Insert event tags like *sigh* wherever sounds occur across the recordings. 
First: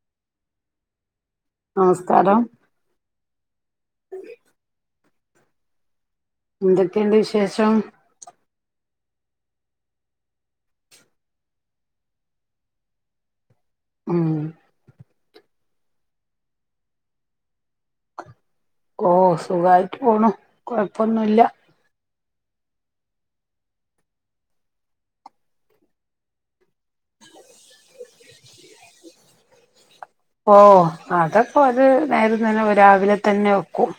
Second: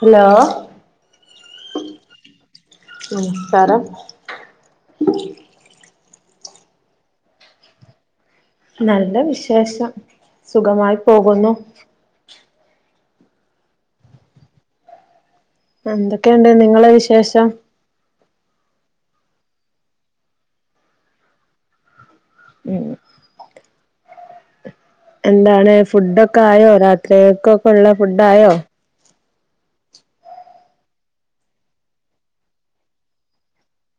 Hello നമസ്കാരം നമസ്കാരം. എന്തൊക്കെണ്ട് വിശേഷം? നല്ല വിശേഷം സുഖമായി പോകുന്നു. ഉമ് എന്തൊക്കെയുണ്ട് നിങ്ങള വിശേഷം? ഓഹ് സുഖായിട്ട് പോണു കൊഴപ്പൊന്നുല്ല ഉം എന്താണ് ഫുഡൊക്കെ ആയോ രാത്രിക്കൊക്കെ ഉള്ള ഫുഡ് ആയോ ഓഹ് അതപ്പോ രു നേര തന്നെ രാവിലെ തന്നെ വെക്കും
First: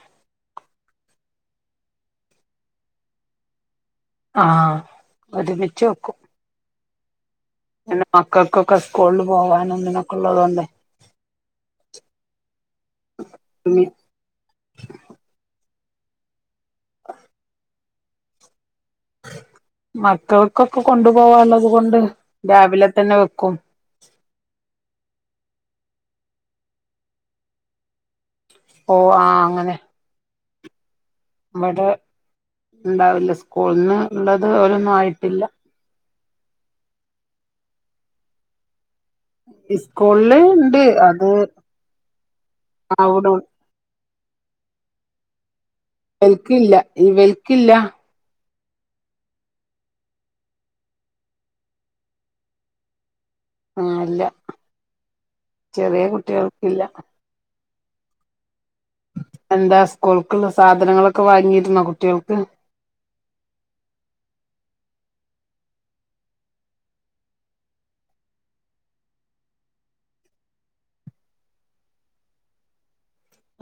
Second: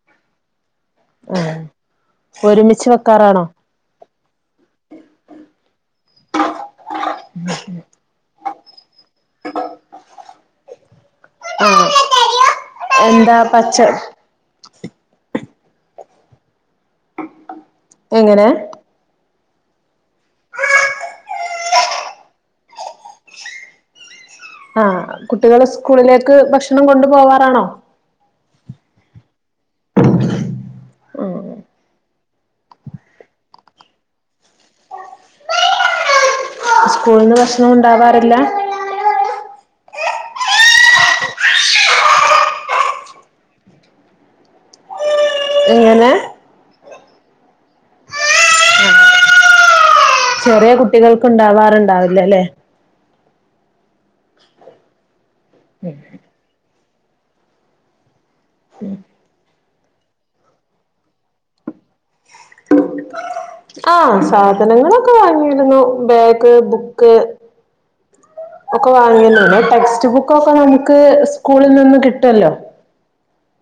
ഓഹ് ഒരുമിച്ച് വെക്കാറാണോ? ആഹ് ഒരുമിച്ചു വെക്കും പിന്നെ മക്കക്കൊക്കെ സ്കൂൾ പോവാനും ഇതിനൊക്കെ ഉള്ളതുകൊണ്ട് ആഹ് എന്താ പച്ച എങ്ങനെ മക്കൾക്കൊക്കെ കൊണ്ടു പോവാള്ളത് കൊണ്ട് രാവിലെ തന്നെ വെക്കും ആഹ് കുട്ടികള് സ്കൂളിലേക്ക് ഭക്ഷണം കൊണ്ടു പോവാറാണോ ഓഹ് ആഹ് അങ്ങനെ. ആഹ്. ഇണ്ടാവില്ല സ്കൂള്ന്ന് ഇള്ളത് ഓരൊന്നും ആയിട്ടില്ല. സ്കൂളിന്ന് ഭക്ഷണം ഉണ്ടാവാറില്ല. ഇസ്കൂളില് ഇണ്ട്, അത് ആവിടൊ എങ്ങനെ വൽക്കില്ല ഇവൽക്കില്ല. ചെറിയ കുട്ടികൾക്ക് ഇണ്ടാവാറുണ്ടാവില്ലല്ലെ. ആഹ് ഇല്ല ചെറിയ കുട്ടികൾക്കില്ല. എന്താ സ്കൂൾക്കുള്ള സാധനങ്ങളൊക്കെ വാങ്ങിയിരുന്നോ കുട്ടികൾക്ക്? ആഹ് സാ സാധനങ്ങളൊക്കെ വാങ്ങിയിരുന്നു. Bag book. *unintelligible* ഒക്കെ വാങ്ങുന്നേ ടെക്സ്റ്റ് ബുക്കൊക്കെ നമുക്ക് സ്കൂളിൽ നിന്ന് കിട്ടുല്ലോ.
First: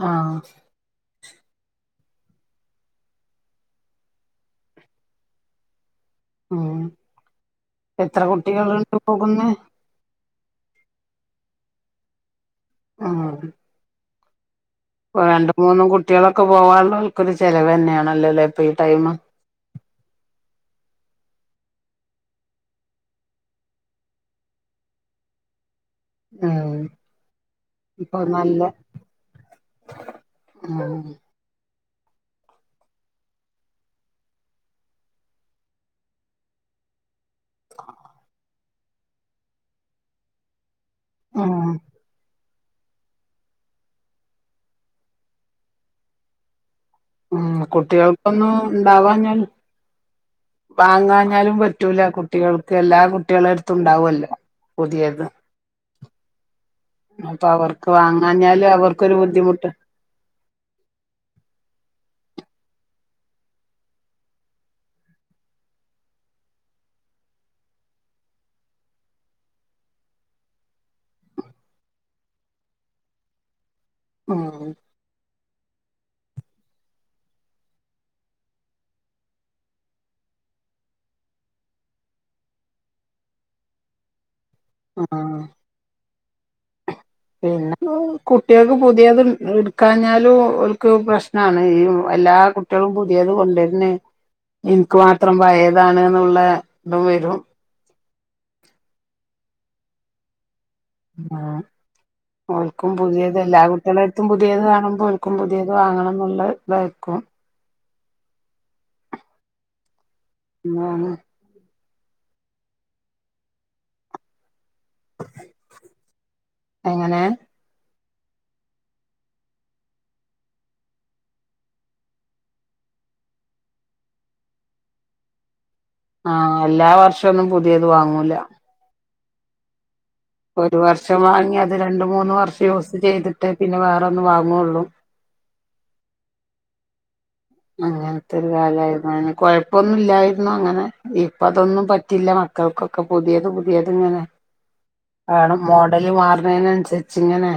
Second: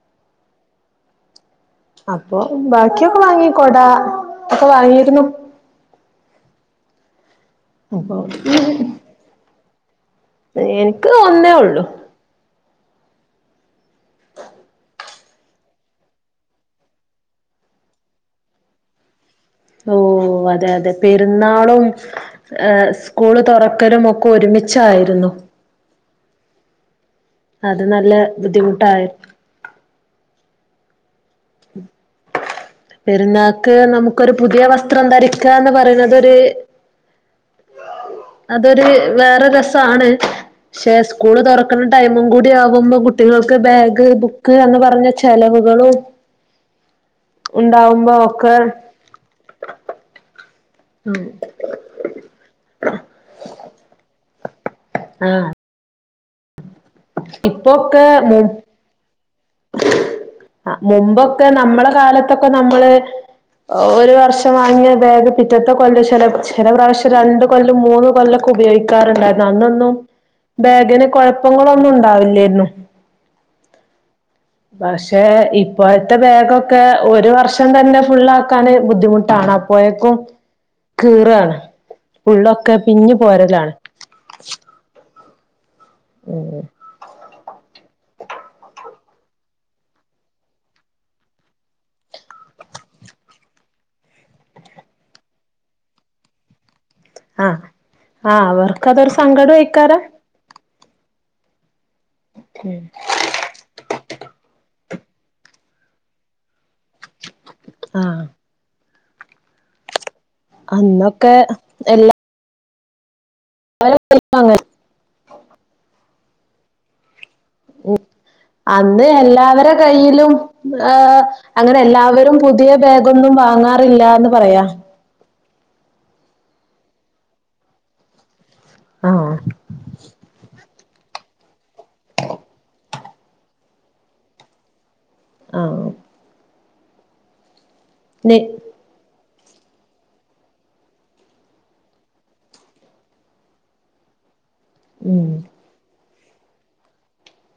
ആഹ. അപ്പൊ ബാക്കിയൊക്കെ വാങ്ങി. കൊട ഒക്കെ വാങ്ങിരുന്നു. ഉ. അപ്പൊ എത്ര കുട്ടികൾണ്ട് പോകുന്നോ. ക്ക് ഒന്നേ ഉള്ളു. ആഹ. *unintelligible* രണ്ട മൂന്നും കുട്ടികളൊക്കെ പോവാനുള്ള ആൾക്കൊരു ചെലവ് തന്നെയണല്ലോല്ലോ ഇപ്പൊ ഈ ടൈം ഓ. ഓ അതെ. അതെ പെരുന്നാളും ഹ് സ്കൂള് തുറക്കലും ഒക്കെ ഒരുമിച്ചായിരുന്നു. *inaudible* ആഹ. അത് നല്ല ബുദ്ധിമുട്ടായി. ഉം. ഉ. പെരുന്നാക്ക് നമുക്കൊരു പുതിയ വസ്ത്രം ധരിക്കാന്ന് പറയുന്നത് ഒരു ഇത്. *inaudible* അതൊരു വേറെ രസാണ് ക്ഷ സ്കൂൾ ഉം തുറക്കുന്ന ടൈമും കൂടി. *unintelligible* ആവുംബോൾ കുട്ടികൾക്ക് ബാഗ് ബുക്ക് എന്ന് പറഞ്ഞ ചെലവുകളും. ഉ. ഉണ്ടാവുമ്പോ കുട്ടികൾക്കൊന്നും ഒക്കെ ഇണ്ടാവാഞ്ഞല്. ഉം വാങ്ങാഞ്ഞാലും പറ്റൂല? കുട്ടികൾക്ക് എല്ലാ കുട്ടികളരുത്തും ഉണ്ടാവല്ലോ. പുതിയത്. ആഹ് അപ്പൊ അവർക്ക് വാങ്ങാഞ്ഞാല് അവർക്കരു ആ. മുമ്പൊക്കെ നമ്മള കാലത്തൊക്കെ നമ്മള്. ഒരു വർഷം വാങ്ങിയ ബാഗ്പിറ്റത്തെ കൊല്ല *unintelligible* ചെല പ്രാവിശ്യംരണ്ട് കൊല്ല മൂന്ന് കൊല്ല ഉപയോഗിക്കാറുണ്ടായിരുന്നു. അന്നൊന്നും ബോഗിന് കുഴപ്പങ്ങളൊന്നും ഉണ്ടാവില്ലന്നു. *inaudible* പക്ഷെ ഇപ് പ്പോഴത്തെ ബേഗൊക്കെ ഒരു വർഷം തന്നെ ഫുള്ള ആക്കാന് ബുദ്ധിമുട്ടാണ്. അപ്പോഴേക്കും. കീറാണ്, ഉള്ള് ഒക്കെപിഞ്ഞ്പോരലാണ്. ആഹ. ഹ്. പിന്നെ? കുട്ടികൾക്ക് പുതിയത് എടുക്കാഞ്ഞാലും ഒൽക്ക് പ്രശ്നാണ്. എല്ലാ കുട്ടികളും പുതിയത് കൊണ്ടിരന്ന് എനിക്ക് മാത്രം ഭയതാണ് എന്നുള്ള അഹ് വരും. ആഹ. അവർക്ക്അതൊരു സങ്കടം ഐയ്ക്കാരം. ആ. ഒൽക്കും പുതിയത് എല്ലാ കുട്ടികള അടുത്തും പുതിയത് കാണും. ഒൽക്കും പുതിയത് വാങ്ങണം എന്നുള്ള ഇതായിരിക്കും. ആഹ് അന്നൊക്കെ എല്ലാം *unintelligible* എങ്ങനെ *unintelligible* അന്ന് എല്ലാവരു കയ്യിലും ഏ അങ്ങനെ എല്ലാവരും പുതിയ ബാക്കൊന്നും വാങ്ങാറില്ല എന്ന് പറയാ ആഹ് എല്ലാ വർഷം ഒന്നും പുതിയത് വാങ്ങൂല ആഹ് ഒരു വർഷം വാങ്ങി അത് രണ്ട് മൂന്ന് വർഷം യൂസ് ചെയ്തിട്ട് പിന്നെ വേറെ ഒന്ന്‌ വാങ്ങുള്ളൂ ആഹ് അങ്ങനത്തെ നി ഒരു കാലായിരുന്നു *unintelligible* കൊഴപ്പൊന്നും ഇല്ലായിരുന്നു അങ്ങനെ ഇപ്പ അതൊന്നും പറ്റില്ല മക്കൾക്കൊക്കെ പുതിയത് പുതിയത് ഇങ്ങനെ ഉം വാണം. മോഡല് മാറ്ണേനനുസരിച്ച് ഇങ്ങനെ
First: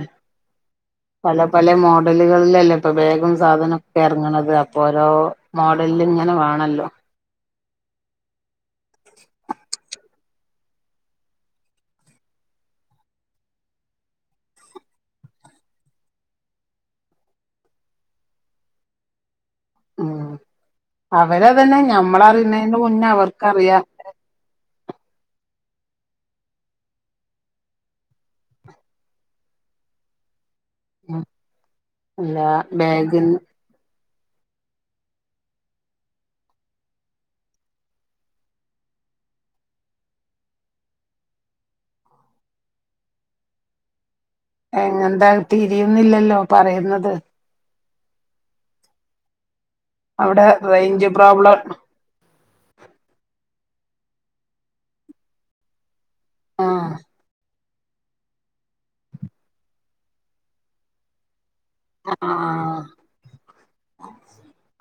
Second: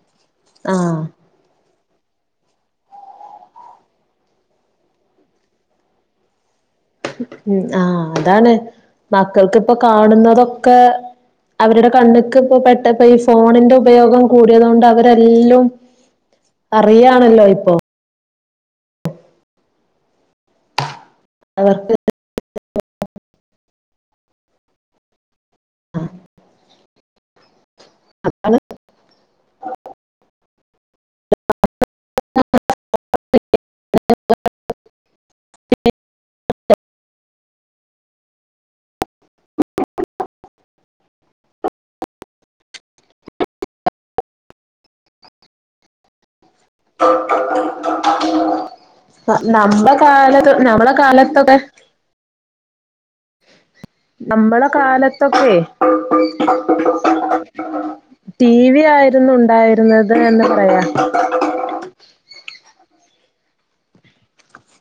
ആഹ് പല പല മോ ഡലുകളിലല്ലേ ഇപ്പൊ വേഗും സാധനൊക്കെ ഇറങ്ങണത് അപ്പൊ ഓരോ മോഡലില് ഇങ്ങനെ വാണല്ലോ ഉം ആഹ് അതാണ് മക്കൾക്കിപ്പൊ കാണുന്നതൊക്കെ അവരുടെ കണ്ണുക്ക് ഇപ്പോ പെട്ടപ്പോ ഈ ഫോണിന്റെ ഉപയോഗം കൂടിയത് കൊണ്ട് അവരെല്ലും അറിയാണല്ലോ ഇപ്പൊ ഉം അവരത് തന്നെ അവർക്ക് ഞമ്മള അറിണെ ന്റെ മുന്നേ അവർക്കറിയാം ആഹ് *unintelligible* ഉം അല്ലാ ബാഗിന്ന് *unintelligible* എങ്ങെന്താ തിരിയുന്നില്ലല്ലോ പറയുന്നത് നമ്മുടെ അവിടെ കാലത്ത് നമ്മളുടെ റേഞ്ച് കാലത്തൊക്കെ പ്രോബ്ലം നമ്മളെ കാലത്തൊക്കെ ആഹ് ടി വി ആയിരുന്നു ഉണ്ടായിരുന്നത് എന്ന് പറയാ ആഹ്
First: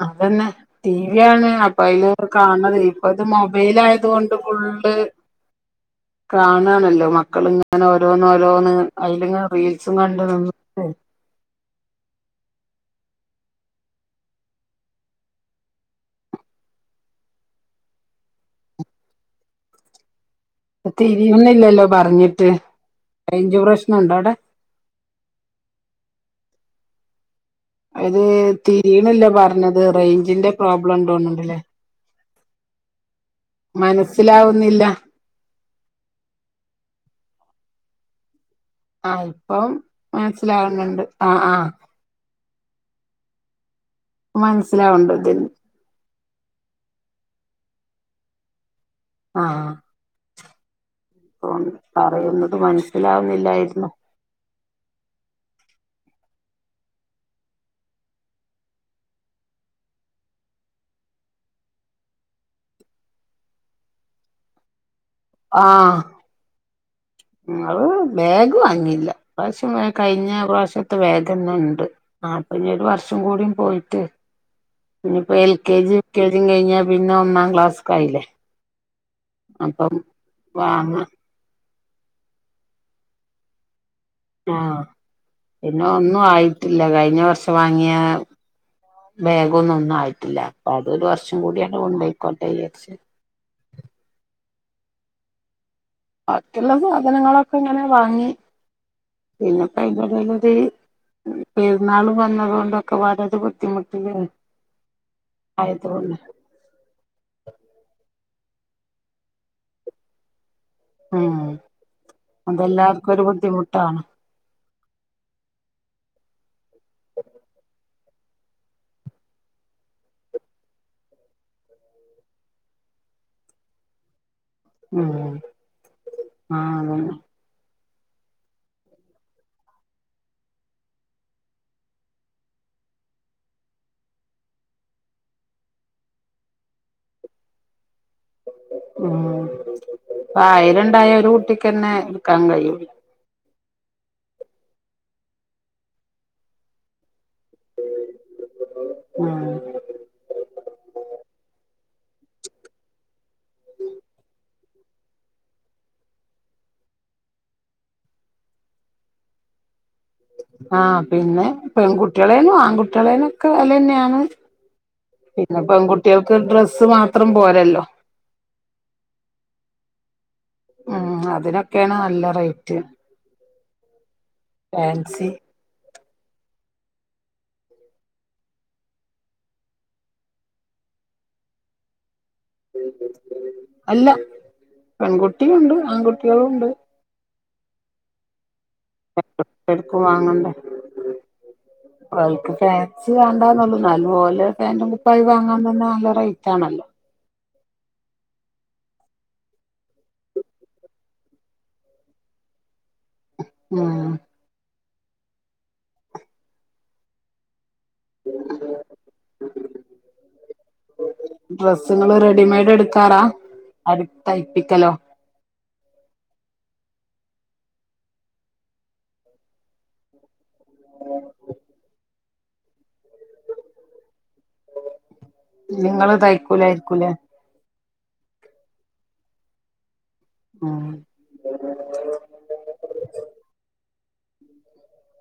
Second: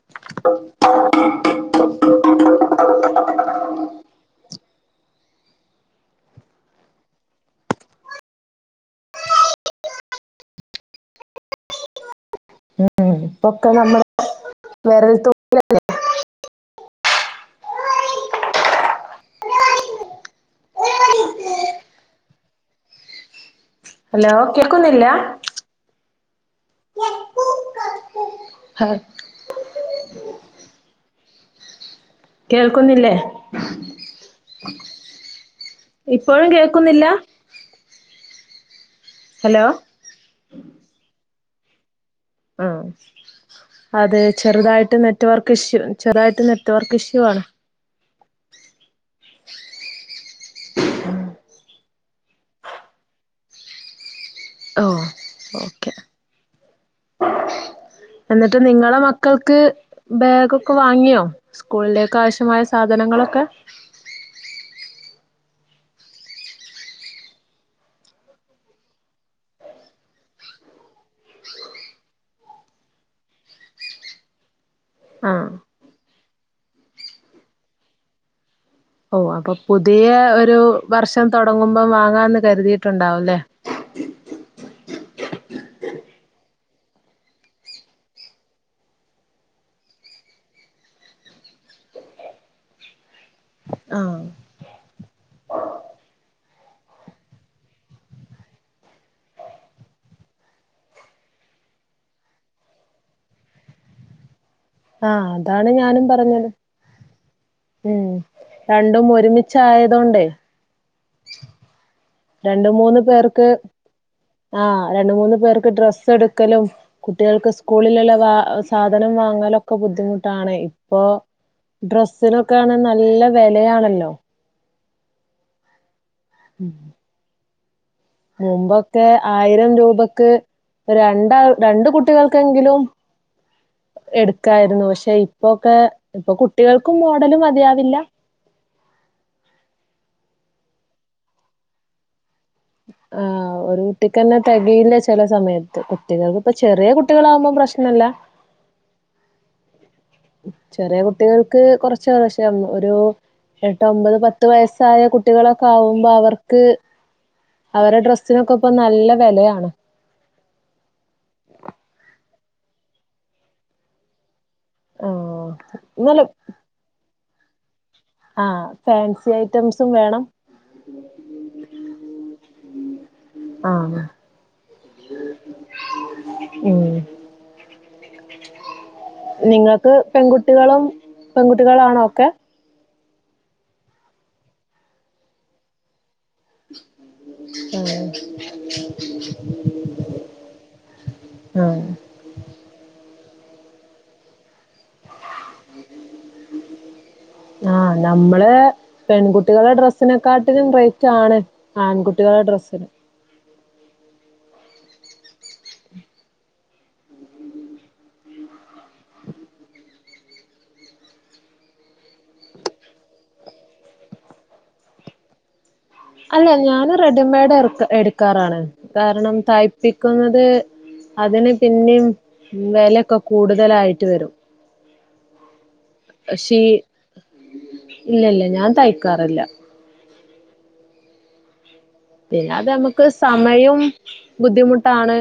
അതന്നെ ടി വി ആണ്. അപ്പൊ അ യ്ലത് കാണല് ഇപ്പൊ ഇത് മൊബൈൽ ആയത് കൊണ്ട് ഫുൾ ള്ള് കാണാണല്ലോ മക്കളിങ്ങനെ ഓരോന്ന് ഓരോന്ന് അയ്ലിങ്ങനെ റീൽസും കണ്ട് *unintelligible* ഉം ഇപ്പൊക്കെ നമ്മള് വിരൽത്തുമ്പിലല്ലേ തിരിയുന്നില്ലല്ലോ പറഞ്ഞിട്ട് റയ്ഞ്ച് പ്രശ് ഹലോ കേക്കുന്നില്ല അത് തിരിയ്ണില്ല പറഞ്ഞത്. റേഞ്ചിന്റെ പ്രോബ്ലം ഉണ്ടോണ് ണ്ട്ല്ലേ കേൾക്കുന്നില്ലേ മനസ്സിലാവുന്നില്ല ഇപ്പോഴും കേൾക്കുന്നില്ല ആഹ് ഇപ്പം മനസിലാവുന്നുണ്ട് ആഹ് ആഹ് ആഹ് അത് ചെറുതായിട്ട് മനസ്സിലാവുണ്ട് നെറ്റ് ഇതിന് വർക്ക് ഇഷ്യൂ ചെറുതായിട്ട് നെറ്റ് വർക്ക് ഇഷ്യൂ ആണ് ആഹ് *inaudible* *unintelligible* പറയുന്നത് മനസ്സിലാവുന്നില്ലായിരുന്നു ഓ ഓക്കെ എന്നിട്ട് നിങ്ങളെ മക്കൾക്ക് ബാഗൊക്കെ വാങ്ങിയോ സ്കൂളിലേക്കാവശ്യമായ സാധനങ്ങളൊ ക്കെ ആഹ് ഞങ്ങള് ബാഗ് വാങ്ങിയില്ല. ഇപ്രാവശ്യം കഴിഞ്ഞ പ്രാവശ്യത്തെ ബേഗെന്നെ ഇണ്ട് ആ അപ്പൊ ഇനിയൊരു വർഷം കൂടി പോയിട്ട് ഇനിയിപ്പോ ആഹ് L K G U K G കഴിഞ്ഞാ പിന്നെ ഒന്നാം ക്ലാസ്ക്കായില്ലേ ഓ അപ്പൊ അപ്പം പുതിയ ഒരു വാങ്ങ വർഷം തുടങ്ങുമ്പം വാങ്ങാന്ന് കരുതിയിട്ടുണ്ടാവും ല്ലേ ആഹ് പിന്നെ ഒന്നും ആയിട്ടില്ല കഴിഞ്ഞവർഷം വാങ്ങിയ ബാഗൊന്നും ഒന്നും ആയിട്ടില്ല അപ്പൊ അതൊരു വർഷം കൂടിയെന്നെ കൊണ്ടയ്ക്കോട്ടെ വിചാരിച്ച് ആഹ് ബാക്കിയുള്ള സാധനങ്ങളൊക്കെങ്ങനെ വാങ്ങി പിന്നെ ഇപ്പയിന്റെടേലൊര് പെരുന്നാൾ വന്നതോണ്ടൊക്കെ പാടെ ഒരു ബുദ്ധിമുട്ടില് ആഹ് അതാണ് ഞാനും ആയതുകൊണ്ട് പറഞ്ഞത് ഉം രണ്ടും ഒരുമിച്ചായതോണ്ടേ ഉം അതെല്ലാർക്കൊരു ബുദ്ധിമുട്ടാണ് ആ രണ്ട്മൂന്ന്പേർക്ക് ഡ്രസ്സെടുക്കലും കുട്ടികൾക്ക് സ്കൂളിലുള്ള വ സാധനം വാങ്ങലും ഒക്കെ ബുദ്ധിമുട്ടാണ് ഇപ്പോ ഡ്രസ്സിനൊക്കാണെ നല്ല വെലയാണല്ലോ ഉം ആ അതന്നെ മുമ്പൊക്കെ ആയിരം രൂപക്ക് രണ്ടാൾ രണ്ട് കുട്ടികൾക്കെങ്കിലും എടുക്കായിരുന്നു പക്ഷെ ഇപ്പൊക്കെ ഇപ്പൊ കുട്ടികൾക്കും മോഡലു മതിയാവില്ല ഉം ആയിരണ്ടായ ഒരു കുട്ടിക്കെന്നെ എടു ക്കാൻകഴിയു ആഹ് ഒരു കുട്ടിക്കന്നെ തെകയില്ല ചെല സമയത്ത് കുട്ടികൾക്ക്പ്പ ചെറിയ കുട്ടികളാകുമ്പോ പ്രശ്നല്ല *inaudible* ഉം ചെറിയ കുട്ടികൾക്ക് കൊറച്ചേകദേശം ഒരു എട്ടൊമ്പത് പത്ത് വയസ് സായ കുട്ടികളൊക്കാകുമ്പോ അവർക്ക് അവരെ ഡ്രസ്സിനൊക്കെപ്പൊ നല്ല വെലയാണ് ആഹ് പിന്നെ പെൺകുട്ടികളേനും ആൺകുട്ടികളേനൊക്കെ വെലെന്നെയാണ് ആ പിന്നെ നല്ല പെൺകുട്ടികൾക്ക് ഡ്രസ്സ്മാത്രം പോരല്ലോ ആ ഫാൻസി ഐറ്റംസും വേണം ഉം അതിനൊക്കെയാണ് നല്ല റേറ്റ് ആ ഫാൻസി ഉം നിങ്ങൾക്ക് പെൺകുട്ടികളും പെൺകുട്ടികളാണോ ഒക്കെ അല്ല പെൺകുട്ടിയുണ്ട് ആൺകുട്ടികളുണ്ട് ഉം *unintelligible* ടുക്കും വാങ്ങണ്ടേ ആ ഓല്ക്ക് ഫാൻസി വേണ്ടാന്നുള്ളൂ നല്ലപോലെ പാന്റും കുപ്പായും വാങ്ങാൻതന്നെ നല്ല റേറ്റാണല്ലോ ആഹ് ആ നമ്മള് പെൺകുട്ടികളുടെ ഡ്രസ്സിനെക്കാട്ടിലും റേറ്റാണ് ആൺകുട്ടികളുടെ ഡ്രസ്സിന് ആഹ് *inaudible* ഡ്രസ്സ്‌ങ്ങള് റെഡിമെയ്ഡെടുക്കാറാ അടി തയ്പ്പിക്കലോ അല്ല ഞാന് റെഡിമെയ്ഡ് എടുക്കാറാണ് കാരണം തയ്പ്പിക്കുന്നത് അതിന് പിന്നെയും വിലൊക്കെ കൂടുതലായിട്ട് വരും നിങ്ങള് തയ്ക്കൂലായിരിക്കും ല്ലേ ഇല്ലല്ല ഞാൻ തയ്ക്കാറില്ല ആഹ് പിന്നെ അത് നമുക്ക് സമയവും ബുദ്ധിമുട്ടാണ്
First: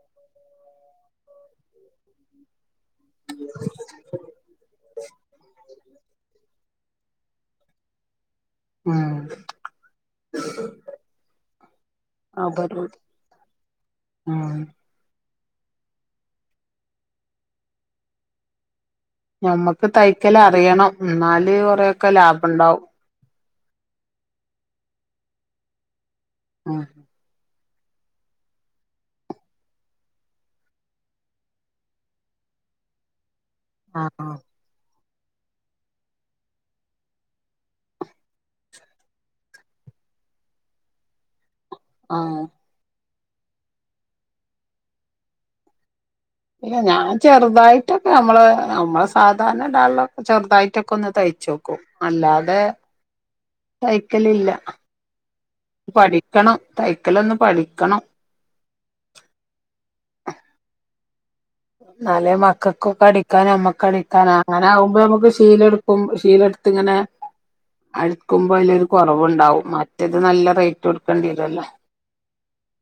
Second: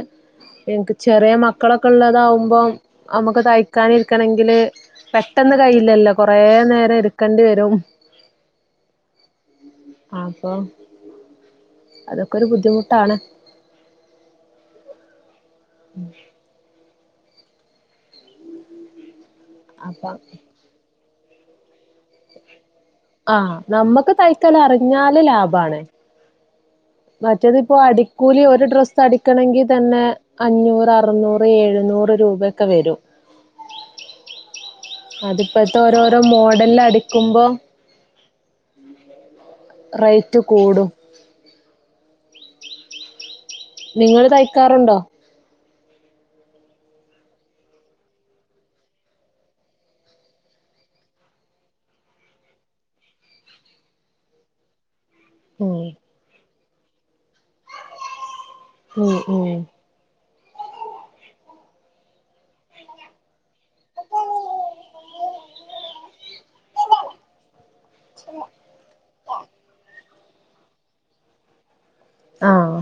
എനിക്ക് ചെറിയ മക്കളൊക്കുള്ളതാവുമ്പോം നമക്ക് തയ്ക്കാനിരിക്കണെങ്കില് പെട്ടന്ന് കയ്യില്ലല്ലോ കൊറേ നേരം എടുക്കണ്ടി വരും ഉം അപ്പൊ അതൊക്കെ ഒരു അപരൂപ ബുദ്ധിമുട്ടാണ് ഉം ഉം ഞമ്മക്ക് അപ്പൊ തയ്ക്കല് അറിയണം ഇന്നാല് കൊറെയൊക്കെ ലാഭം ഇണ്ടാവും ആ നമ്മക്ക് തൈക്കല് അറിഞ്ഞാല് ലാഭാണ് ഉം മറ്റത്പ്പോ അടിക്കൂലി ഒരു ഡ്രസ്സ് അടിക്കണെങ്കി തന്നെ അഞ്ഞൂറ് അറുന്നൂറ് ഏഴു നൂർ രൂപയൊക്കെ വരും ആ അതിപ്പഴത്തെ ഓരോരോ മോഡല്‌ല് അടിക്കുമ്പോ റേറ്റ് കൂടും ആ നിങ്ങൾ തയ്ക്കാറുണ്ടോ ഇല്ല ഞാൻ ചെറുതായിട്ടൊക്കെ നമ്മള് നമ്മളെ സാധാരണ ഇടാള്ളൊക്കെ ചെറുതായിട്ടൊക്കെ ഒന്ന് തയ് ചോക്കും അല്ലാതെ തൈക്കൽ ഇല്ല ഉം പഠിക്കണം തൈക്കലൊന്ന് പഠിക്കണം ഉം ഉം അതെ മക്കൾക്കും അടിക്കാനും അമ്മക്കടിക്കാന അങ്ങനെ ആകുമ്പോ നമ്മുക്ക് ശീലട്ക്കും ശീല പ്പ്ത്തിങ്ങനെ അഴക്കുമ്പോ അതിലരു കുറവുണ്ടാവും മറ്റത് നല്ല റേറ്റ് കൊടുക്കേണ്ടിരല്ലോ ആഹ്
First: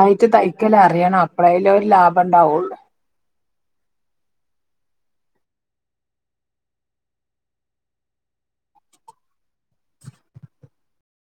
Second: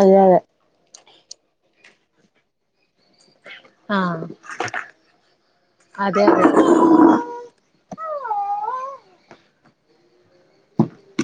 അതെ അതെ തയ്ക്കലറിയണം അപളയില ഒരു ലാഭ ഇണ്ടാവൂള്ളൂ ആ അതെ അതെ